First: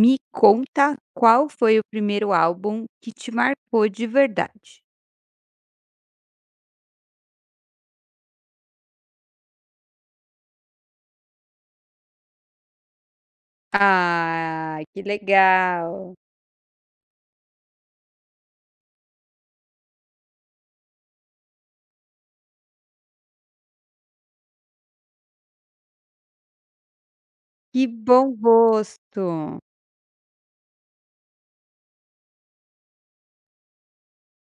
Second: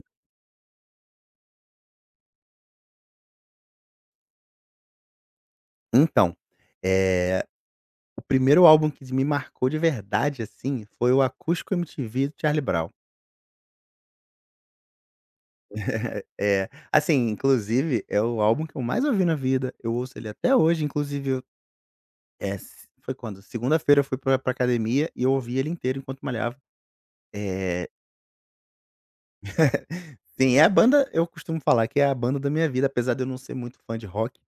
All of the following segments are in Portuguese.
Me conta qual foi o primeiro álbum que te marcou de verdade? Então, eh, o primeiro álbum que me marcou de verdade, assim, foi o Acústico MTV do Charlie Brown. Ah, que legal! É, assim, inclusive é o álbum que eu mais ouvi na vida, eu ouço ele até hoje, inclusive eu eh, s foi quando? Segunda-feira eu fui pra academia e eu ouvi ele inteiro enquanto malhava. Que Eh, bom gosto! sim, é a banda, eu costumo falar que é a banda da minha vida, apesar de eu não ser muito fã de rock.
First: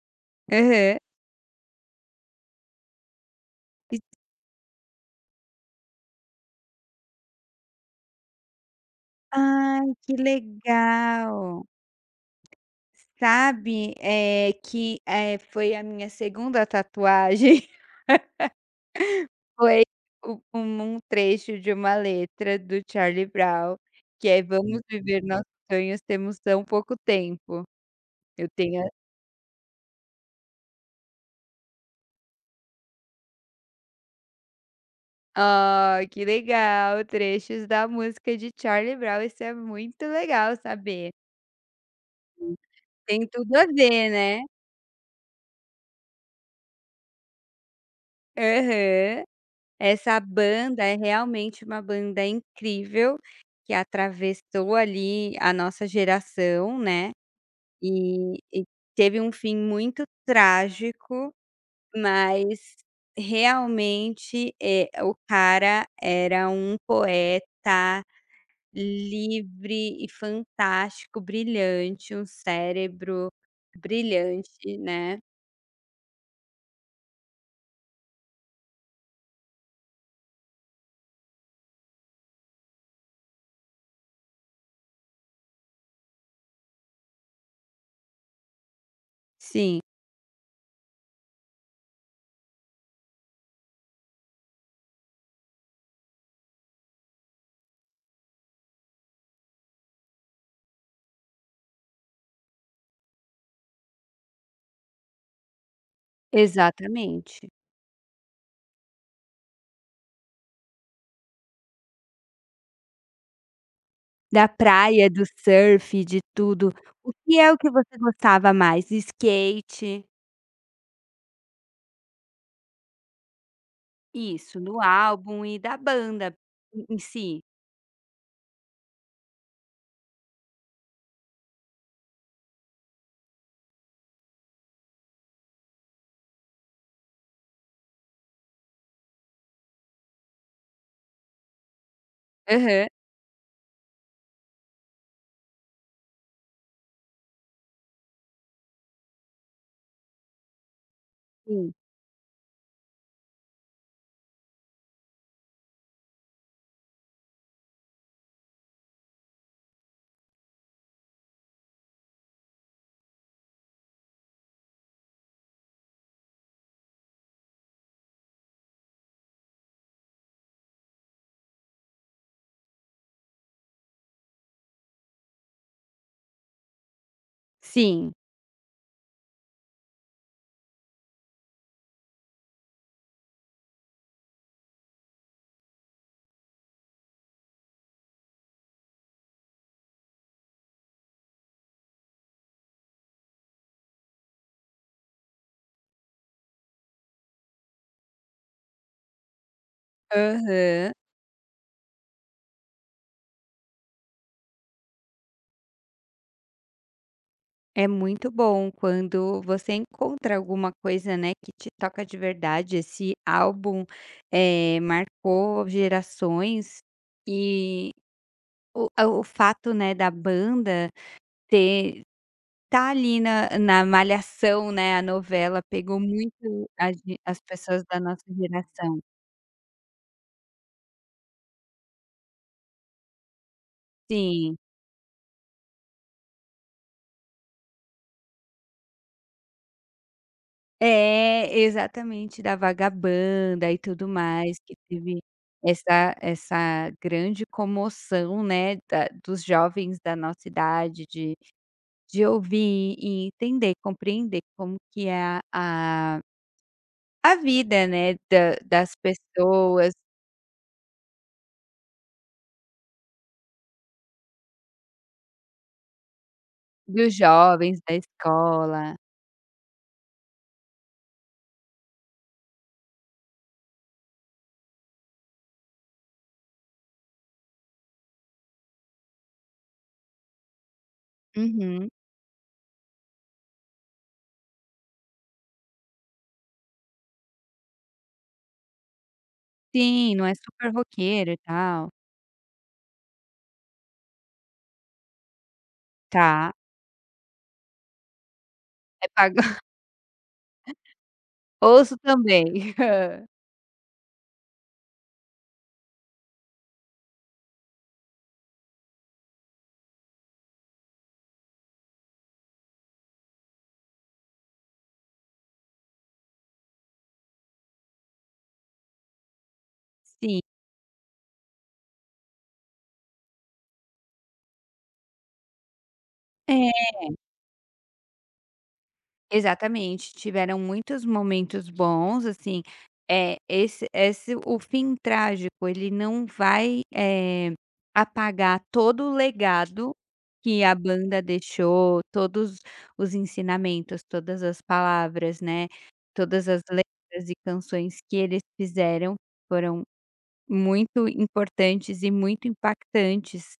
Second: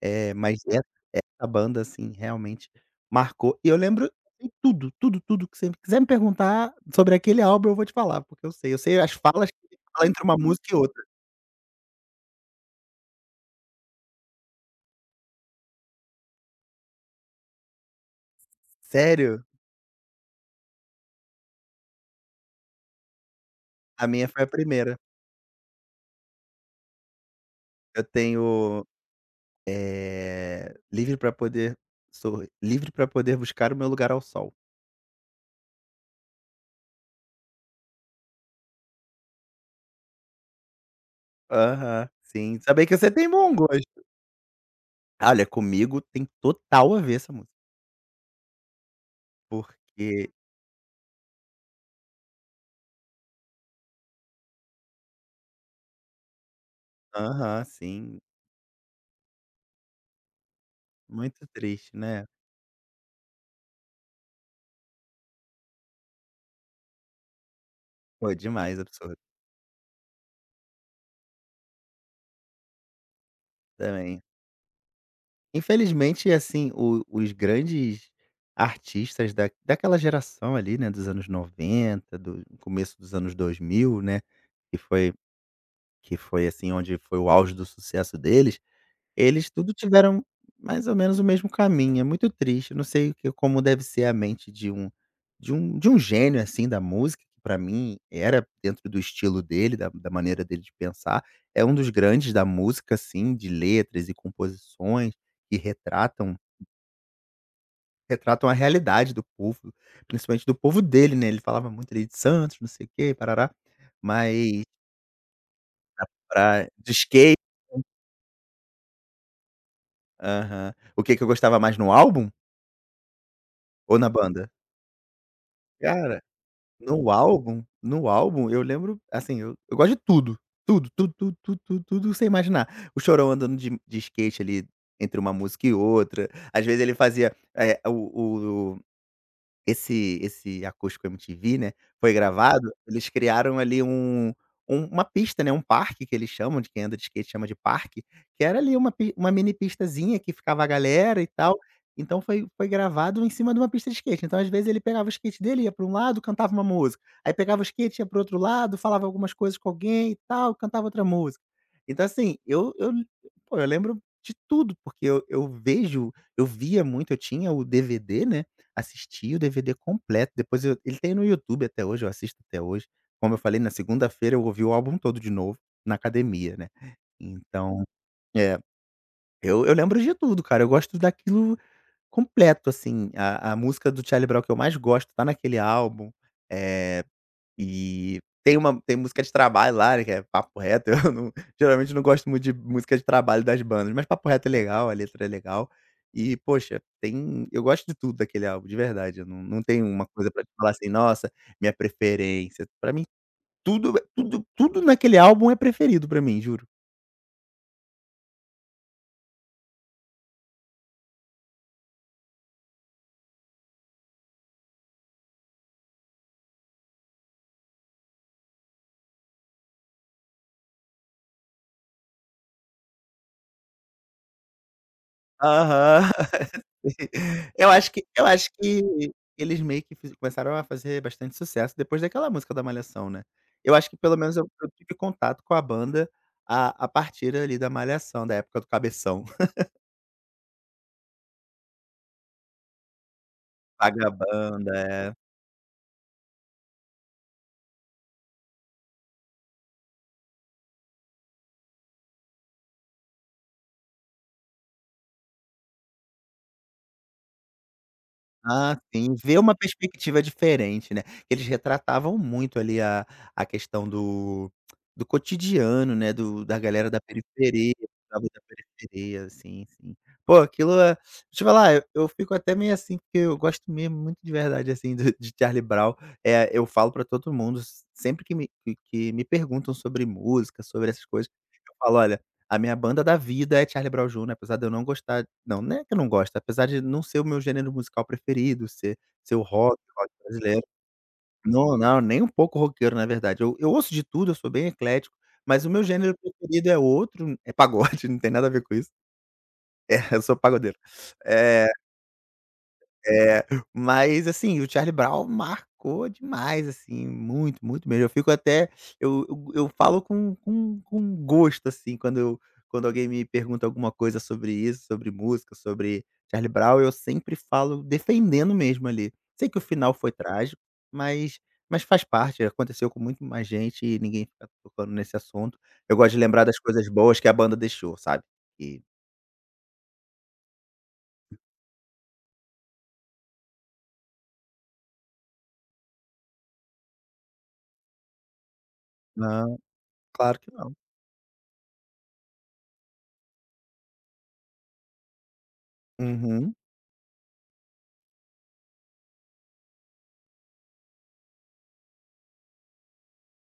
É, mas Aham. a banda, assim, realmente marcou. E eu lembro, sei tudo, tudo, tudo que você quiser me perguntar sobre aquele álbum, eu vou te falar, porque eu sei. Eu sei as falas que ele Ai, fala que entre uma música e outra. legal! Sabe, que, foi a minha segunda tatuagem, Sério? foi u um um trecho de uma letra do Charlie Brown, A que minha é: foi a "Vamos primeira. viver nossos sonhos, temos tão pouco tempo". Eu Eu tenho. tenho, Livre pra poder sou livre pra poder buscar o meu lugar ao sol. Ah, que legal, trechos da música de Charlie Brown, isso é muito legal saber. Aham, sim. Saber que você Tem tem tudo bom a gosto. ver, né? Olha, comigo tem total a ver essa música, Aham. Essa porque banda é realmente uma banda incrível, que atravessou ali a nossa geração, né, aham, sim. e teve um fim muito trágico, Muito triste, né? mas realmente, o cara era um poeta Pô, demais, absurdo. livre e fantástico, brilhante, um cérebro Também. brilhante, né. Infelizmente, assim, o os grandes artistas da daquela geração ali, né, dos anos 90, do começo dos anos 2000, né, que foi que foi, assim, onde foi o auge do sucesso deles, eles tudo Sim, tiveram mais ou menos o mesmo caminho, é muito triste, não sei o que, como deve ser a mente de um gênio, assim, da música, que pra mim era dentro do estilo dele, da maneira dele de pensar, é um dos grandes da música, assim, de letras e composições que Retratam exatamente. A realidade do povo, principalmente do povo dele, né, ele falava muito ali de Santos, não sei o quê, parará, Da mas praia, do surf, de pra, tudo. de O skate. que é o que você gostava mais? Skate, Aham. O que que eu gostava mais no álbum ou na banda? isso, no álbum e da Cara, banda em no si. álbum no álbum eu lembro, assim, eu gosto de tudo, tudo, tudo, tudo, tudo, tudo, tudo que você imaginar. O Chorão andando de skate ali entre uma música e outra, às vezes ele fazia, o esse Acústico MTV, né, foi gravado, Aham, eles criaram ali uma pista, né, um parque que eles chamam, de quem anda de skate chama de parque, que era ali uma mini pistazinha que ficava a galera e tal, sim, então foi gravado em cima de uma pista de skate, então às vezes ele pegava o skate dele, ia para um lado, cantava uma música, aí pegava o skate, ia para o outro lado, falava algumas coisas com alguém e tal, cantava outra música. Então assim, eu pô, eu lembro de tudo, porque eu via muito, eu tinha o DVD, né. Assisti o DVD completo, depois eu ele tem no YouTube até hoje, eu assisto até hoje. Como eu falei, na segunda-feira eu ouvi o álbum todo de novo, na academia, né. Então sim. é, eu lembro de tudo, cara, eu gosto daquilo completo, assim. A música do Charlie Brown que eu mais gosto tá naquele álbum. Eh e tem uma tem música de trabalho lá, né, que é Papo Reto, eu não, geralmente não gosto muito de música de trabalho das bandas, mas Papo Reto é legal, a letra é legal e, poxa, tem, eu gosto de tudo daquele álbum, de verdade, eu não tenho uma coisa pra te falar assim: Aham. "Nossa, minha preferência", pra mim tudo é tudo, tudo naquele álbum é preferido pra mim, juro. É muito bom quando você encontra alguma coisa, né, que te toca de verdade. Esse álbum, marcou gerações e o fato, né, da banda ter tá ali na Malhação, né, a novela pegou Aham. muito a Sim. ge as Eu pessoas acho da que nossa eu acho geração. que eles meio que fiz começaram a fazer bastante sucesso depois daquela música da Malhação, né. Eu acho que pelo menos eu Sim. eu tive contato com a banda a partir ali da Malhação, da época do Cabeção. É, exatamente, da Vagabanda e tudo mais, Vagabanda, que é. teve essa grande comoção, né, da dos jovens da nossa idade de ouvir e entender, compreender como que é a a vida, né, da Ah, das sim, ver uma pessoas, perspectiva diferente, né. Eles retratavam muito ali a questão do cotidiano, né, do da galera da dos periferia, jovens, da sabe, da escola. periferia, sim, sim. Pô, aquilo é, deixa eu te falar, eu fico até meio assim, porque eu gosto mesmo muito de verdade, assim, do de Charlie Brown, eu falo pra todo mundo, sempre que me que me perguntam sobre música, sobre essas coisas, eu Uhum. falo: "Olha". A minha banda da vida é Charlie Brown Jr., apesar de eu não gostar, não, não é que eu não gosto, apesar de não ser o meu gênero musical preferido, ser o rock, rock Sim, não é brasileiro. super roqueiro e Não, tal. não, nem um pouco roqueiro, na verdade. Eu ouço de tudo, eu sou bem eclético, mas o meu gênero Tá, preferido é outro, é pagode, não tem nada a ver com isso. é pago. É, eu sou pagodeiro. Eh Ouço também. é, mas assim, o Charlie Brown marcou demais, assim, muito, muito mesmo. Eu fico até, eu falo com gosto, assim, quando alguém me pergunta alguma coisa sobre isso, sobre música, sobre Charlie Brown, eu sempre falo defendendo mesmo ali. Sei que o final foi Sim. trágico, mas mas faz parte, aconteceu com muito mais gente e ninguém fica tocando nesse assunto. Eu gosto de lembrar das É. coisas boas que a banda deixou, sabe. E Exatamente, tiveram muitos momentos bons, assim, é esse o fim trágico ele não vai, apagar todo o não, legado claro que que a não. banda deixou, todos os ensinamentos, todas as palavras, né, todas Uhum, as letras e canções que eles fizeram, foram muito importantes e muito impactantes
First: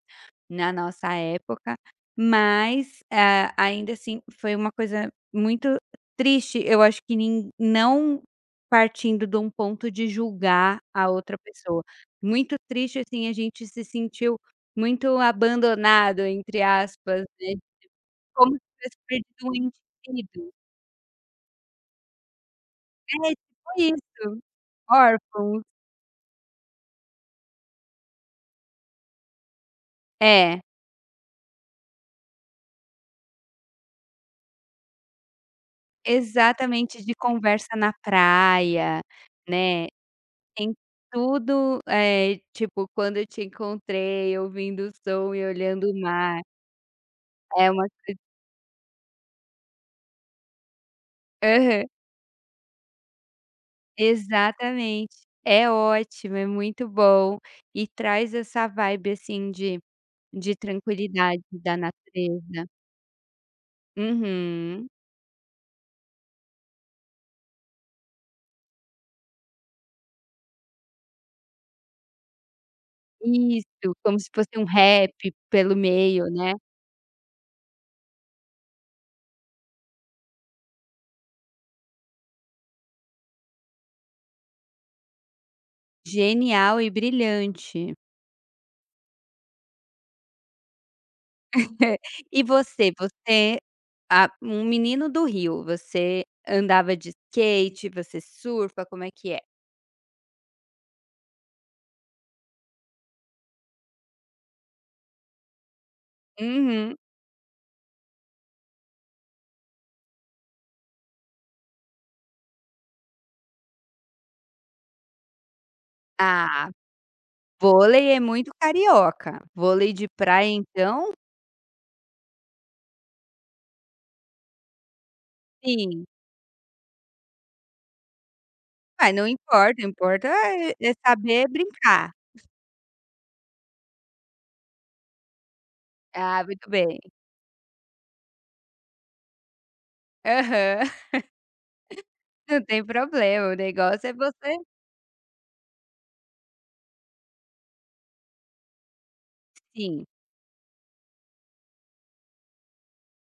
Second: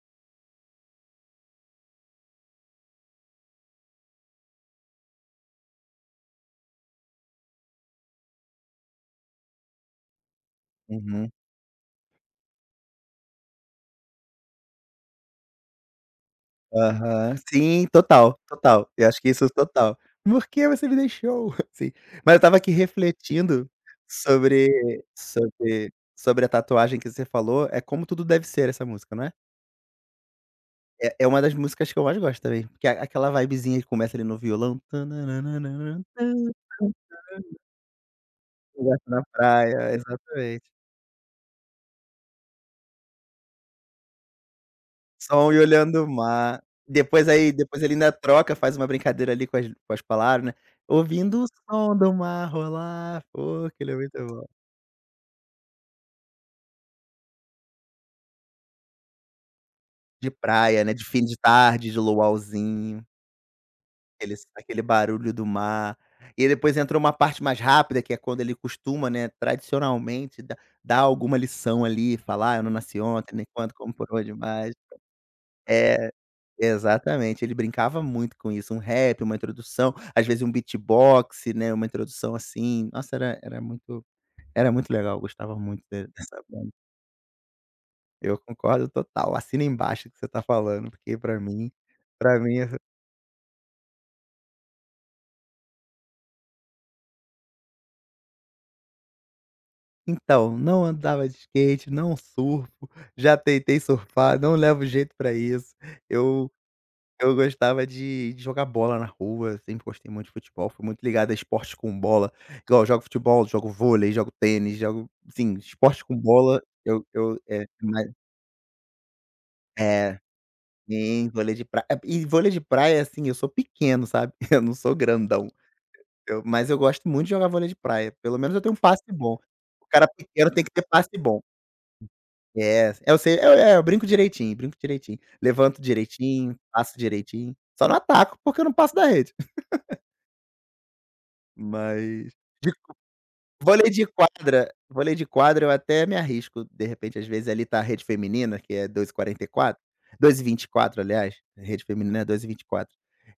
na nossa época, mas, ah, ainda assim foi uma coisa muito triste, eu acho que nin não partindo de um ponto de julgar a uhum. outra pessoa. Muito triste, assim, a gente se sentiu muito "abandonado", entre aspas, Aham. né, Sim, total, como se total. tivesse Eu acho que isso é perdido um ente total. "Por querido. que você me deixou?" Sim. Mas eu estava aqui É, tipo refletindo isso, sobre, órfãos. sobre sobre a tatuagem que você falou, é "Como Tudo Deve Ser" essa música, não é? É. É uma das músicas que eu mais gosto também, porque a aquela vibezinha que começa ali no violão, Exatamente, de conversa na praia, conversa na né, praia, exatamente. tem tudo, tipo, quando eu te encontrei, ouvindo o som e Som e olhando o olhando o mar, mar. Depois, aí é depois uma ele ainda coisa. troca, faz uma brincadeira ali com as palavras, né. "Ouvindo o Aham, som do mar rolar". Pô, aquilo é muito bom. exatamente. É ótimo, é muito bom, e traz essa vibe, assim, De de praia, né, de fim de tranquilidade da tarde, de natureza. luauzinho, aquele Uhum. barulho do mar. E depois entrou uma parte mais rápida, que é quando ele costuma, né, tradicionalmente dá dar alguma lição ali, falar: "Ah, 'Eu não nasci ontem, nem quando, Isso, como, por como se onde fosse um mais'". rap pelo É, meio, né. exatamente, ele brincava muito com isso, um rap, uma introdução, às vezes um beatbox, né, uma introdução assim, nossa, era muito legal, eu gostava muito de dessa banda. Genial e brilhante. Eu concordo total, assina embaixo o que você está falando, porque pra mim, pra E mim você? Você ah, um menino do Rio, você andava de skate, você surfa, como é que é? Então, não andava de skate, não surfo, já tentei surfar, não levo jeito pra isso. Eu Uhum. eu gostava de jogar bola na rua, sempre gostei muito de futebol, fui muito ligado a esporte com bola. Igual, eu jogo futebol, jogo vôlei, jogo tênis, jogo, sim, esporte com bola, Ah, eu é mais. vôlei é muito carioca. Vôlei de É, praia então, sim, vôlei de praia. E vôlei de praia, assim, eu sou pequeno, sabe, eu não sou grandão, sim. eu mas eu gosto muito de jogar vôlei de praia, pelo menos eu tenho um passe Mas não bom. importa, O cara importa pequeno tem que ter é passe bom. saber brincar. É, eu sei, eu, é, é, eu brinco direitinho, brinco direitinho. Levanto Ah, direitinho, muito passo bem. direitinho, só não ataco, porque eu não passo da rede. Aham. Mas Não tem problema, o vôlei negócio de é você quadra vôlei de quadra eu até me arrisco, de repente, às vezes, ali tá a rede feminina, que é dois quarenta e quatro, sim, 2,24, aliás, a rede feminina é 2,24.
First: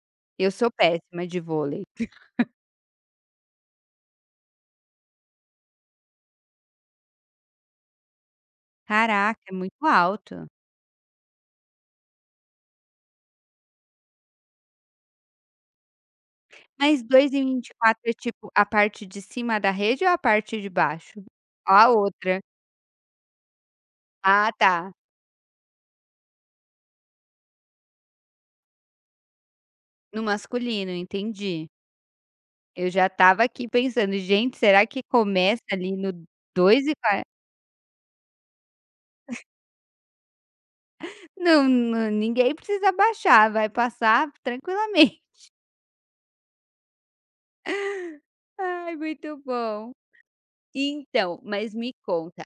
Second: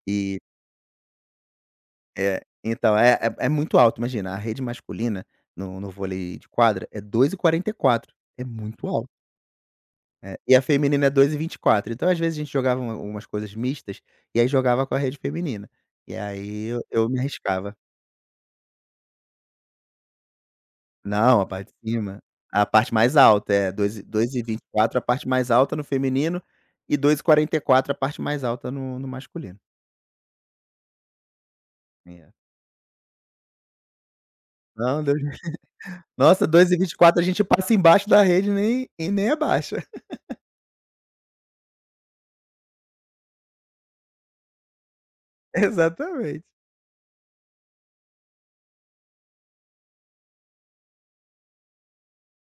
E vinte e quatro. eu sou péssima de vôlei. E é, então, é muito alto, imagina, a rede masculina no vôlei de quadra é dois e quarenta e quatro, é muito alto. Caraca, é muito É, alto. e a feminina é dois e vinte e quatro. Então, às vezes, a gente jogava umas coisas mistas, e aí jogava com a rede feminina. E aí eu Mas eu me dois e vinte e arriscava. quatro é tipo a parte de cima da rede ou a parte de baixo? Não, a parte A de cima. outra. A parte mais alta, é, dois e Ah vinte e tá, quatro, a parte mais alta no feminino, e dois e quarenta e quatro a parte mais alta no masculino. no masculino, entendi. É. Eu já estava aqui pensando: "Gente, será que Não, Deus, começa ali no Nossa, 2,24 a 2,40?" gente passa embaixo da rede, nem e nem abaixa. Não, não, ninguém precisa baixar, vai passar tranquilamente. Exatamente. Ai, muito bom. Então, mas me conta,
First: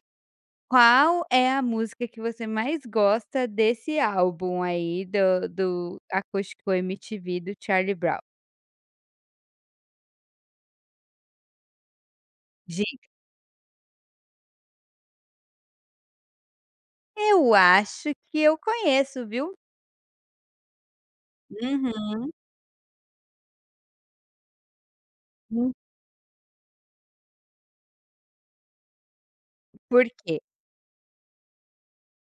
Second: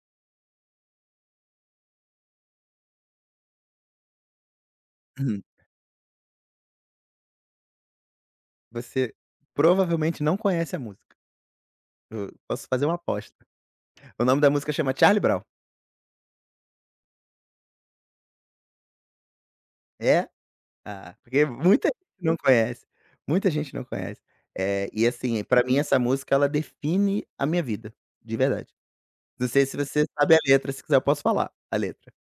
qual é a música que você mais gosta desse álbum aí Uhum. do Acústico MTV do Charlie Brown? Você provavelmente não conhece a música. Eu posso fazer uma aposta. O nome da música chama Charlie Brown. Eu acho que eu conheço, viu. É Ah, porque muita gente Uhum. não conhece, muita gente não conhece. E assim, pra Hum. mim essa música ela define a minha vida, de verdade. Não sei se você Por sabe quê? a letra, se quiser eu posso falar a letra.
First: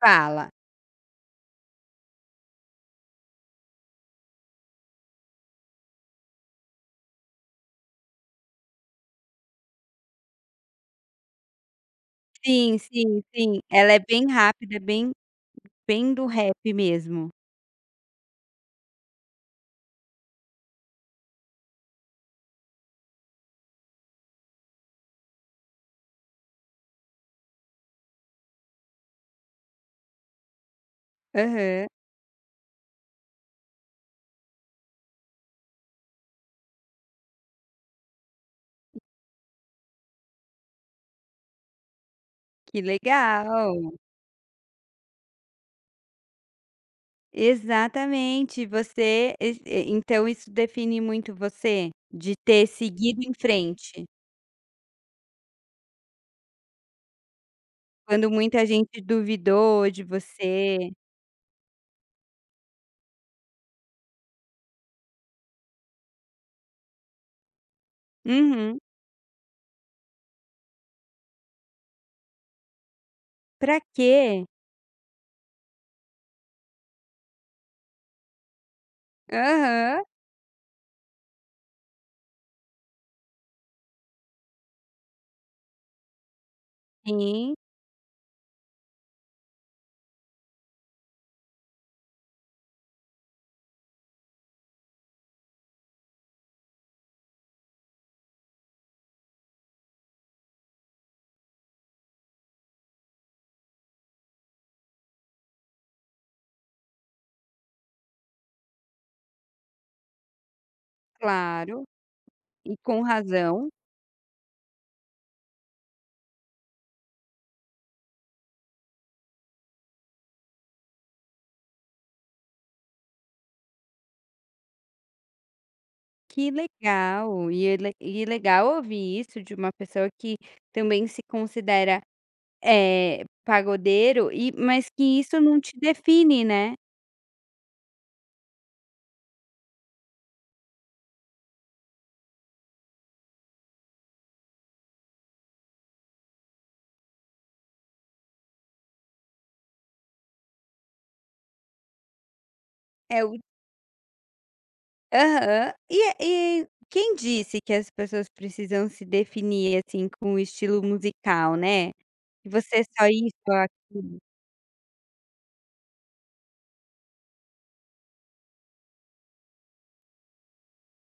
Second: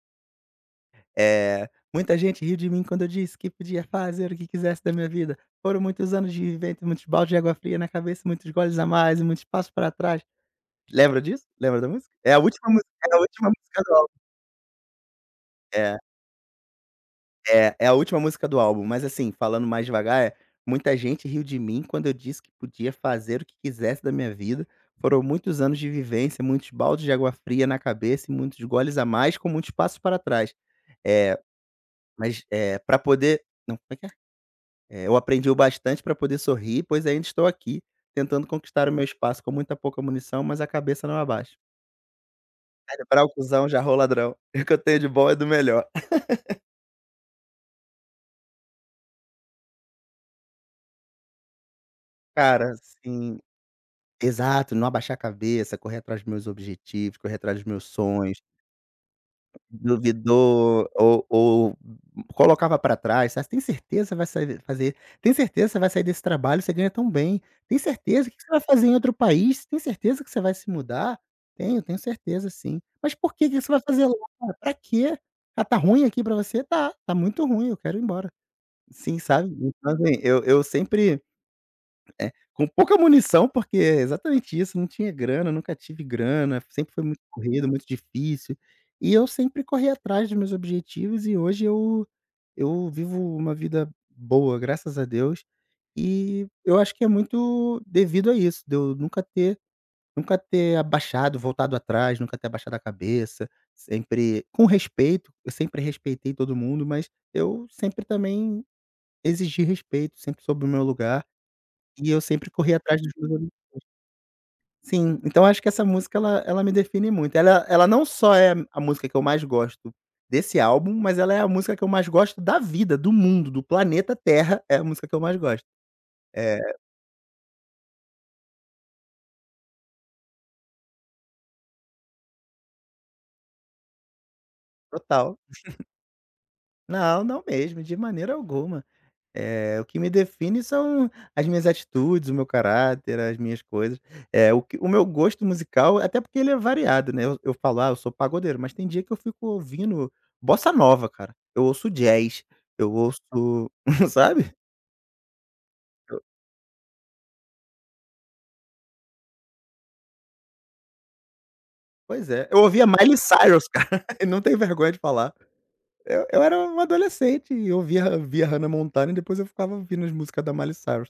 Fala. Eh, muita gente riu de mim quando eu disse que podia fazer o que quisesse da minha vida. Foram muitos anos de vivência, muitos baldes de água fria na cabeça, muitos goles a mais e muitos passos pra trás. Lembra disso? Lembra da música? Sim, É a sim, última sim. música Ela do é álbum. bem rápida, é bem É. bem do rap mesmo. É, é a última música do álbum, mas assim, falando mais devagar, é: "Muita gente riu de mim quando eu disse que podia fazer o que quisesse da minha vida. Foram muitos anos de vivência, muitos baldes de água fria na cabeça e muitos goles a mais com muitos passos para trás". Eh, Aham. mas, pra poder não, como é que é? "Eu aprendi o bastante para poder sorrir, pois ainda estou aqui, tentando conquistar o meu espaço com muita pouca munição, mas a cabeça não abaixa. Que Cerebral, legal. cuzão, já rou ladrão. O que eu tenho de bom é do melhor". Exatamente. Você es e então isso define muito você? De ter Cara, seguido em assim. frente, Exato, não abaixar a cabeça, correr atrás dos meus objetivos, correr atrás dos meus quando sonhos. muita gente duvidou de Duvidou você. ou colocava pra trás: "Ah, tem certeza que você vai sair fazer, tem certeza que você vai sair desse trabalho, você ganha tão bem. Tem certeza? O que que você vai Uhum. fazer em outro país? Tem certeza que você vai se mudar?". "Tenho, tenho certeza sim". "Mas por que que você "Pra vai fazer lá? quê?" Pra quê? Ah, tá ruim aqui pra você?". "Tá, tá muito ruim, eu quero ir embora". Sim, sabe. Então Aham. assim, eu sempre com pouca munição, porque é exatamente isso, não tinha grana, nunca tive grana, sempre foi muito Sim, corrido, muito difícil, e eu sempre corri atrás dos meus objetivos, e hoje eu vivo uma vida boa, graças a Deus, e eu acho que é muito devido a isso, de eu nunca ter abaixado, voltado atrás, nunca ter abaixado a cabeça, sempre com respeito. Eu sempre respeitei todo mundo, mas eu sempre também exigi respeito, sempre soube o meu lugar. claro. E eu sempre E corri atrás com dos meus ami razão. sim, então acho que essa música ela me define muito. Ela não só é a música que eu mais gosto desse álbum, mas ela é a música que eu mais gosto da vida, do mundo, do planeta Terra, é a música que eu mais gosto. Que É, legal, e é le e legal ouvir isso de uma pessoa que também se considera, pagodeiro e mas que total. isso não te define, né. Não, não mesmo, de maneira alguma. É, o que me define são as minhas atitudes, o meu caráter, as minhas coisas. O meu gosto musical, até porque ele é variado, né, eu falo: "Ah, eu sou pagodeiro", mas tem dia que eu fico ouvindo bossa nova, cara. Eu ouço jazz, eu É ouço o sabe? aham. E quem disse que as pessoas precisam se definir, assim, com o estilo musical, né. Pois é. Que Eu você é ouvia só Miley isso ou Cyrus, cara, aquilo. eu não tenho vergonha de falar. Eu era um adolescente e ouvia via via Hannah Montana, e depois eu ficava ouvindo as músicas da Miley Cyrus.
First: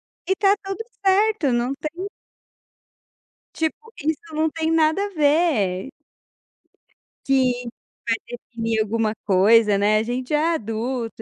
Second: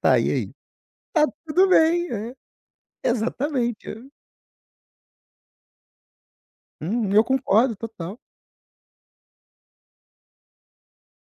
Tá, e E aí? tá tudo Tá certo, tudo não tem bem, é. Exatamente. tipo, É. isso não tem nada a ver. Eu Que concordo vai total. definir alguma coisa, né, a gente é adulto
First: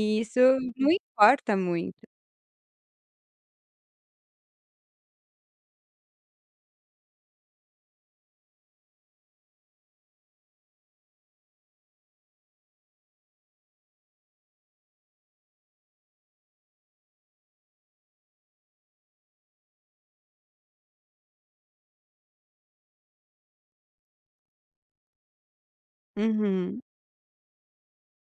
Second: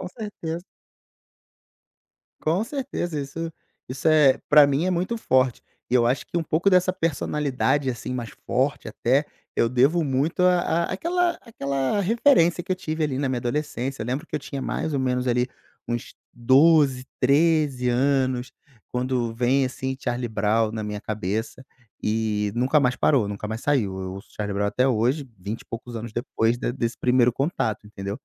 Com isso certeza, não importa muito. com certeza. Isso isso, para mim, é muito forte. E eu acho que um pouco dessa personalidade, assim, mais forte até, eu devo muito a aquela àquela referência que eu tive ali na minha adolescência. Eu lembro que eu tinha mais ou menos ali uns 12, 13 anos, quando vem, assim, Charlie Brown na minha cabeça, e nunca mais parou, nunca mais saiu. Eu ouço Charlie Brown até hoje, 20 e poucos anos depois de Uhum. desse primeiro contato, entendeu?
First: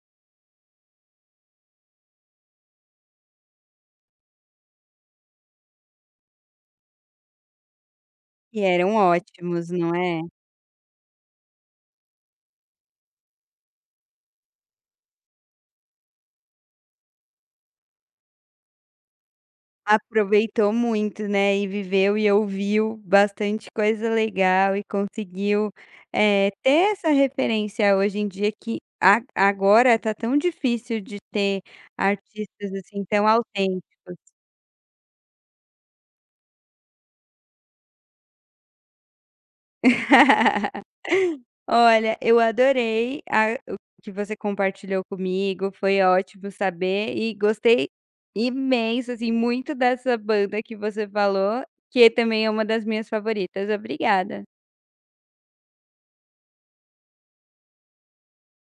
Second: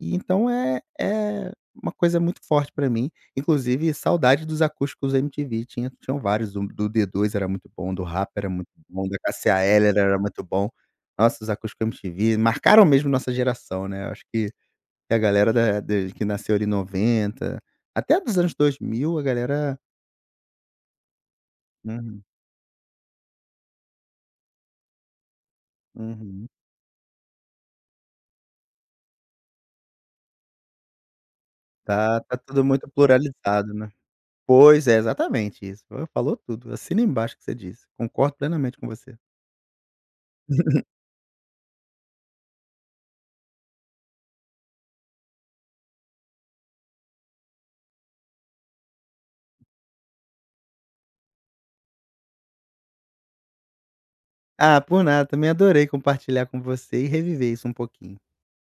E então é uma coisa muito forte pra mim, inclusive saudade dos acústicos MTV. Tinham vários: do D2 era muito bom, do rap era E muito eram bom, da Cássia ótimos, Eller não era é? muito bom. Nossa, os acústicos MTV marcaram mesmo nossa geração, né, eu acho que a galera da de que nasceu ali em 90 até dos anos 2000, a galera, Aproveitou muito, né, e viveu uhum, e ouviu bastante coisa legal e conseguiu, uhum. Ter essa referência hoje em dia que a agora tá tão difícil de ter Tá tudo artistas, muito assim, tão pluralizado, né. autênticos. Pois é, exatamente isso, falou tudo, assina embaixo o que você disse, concordo plenamente com você. Olha, eu adorei a o que você compartilhou comigo, foi ótimo saber e gostei imenso, assim, muito dessa banda que você falou, que também é uma das minhas favoritas. Obrigada. Ah, por nada, também adorei compartilhar com você e reviver isso um pouquinho.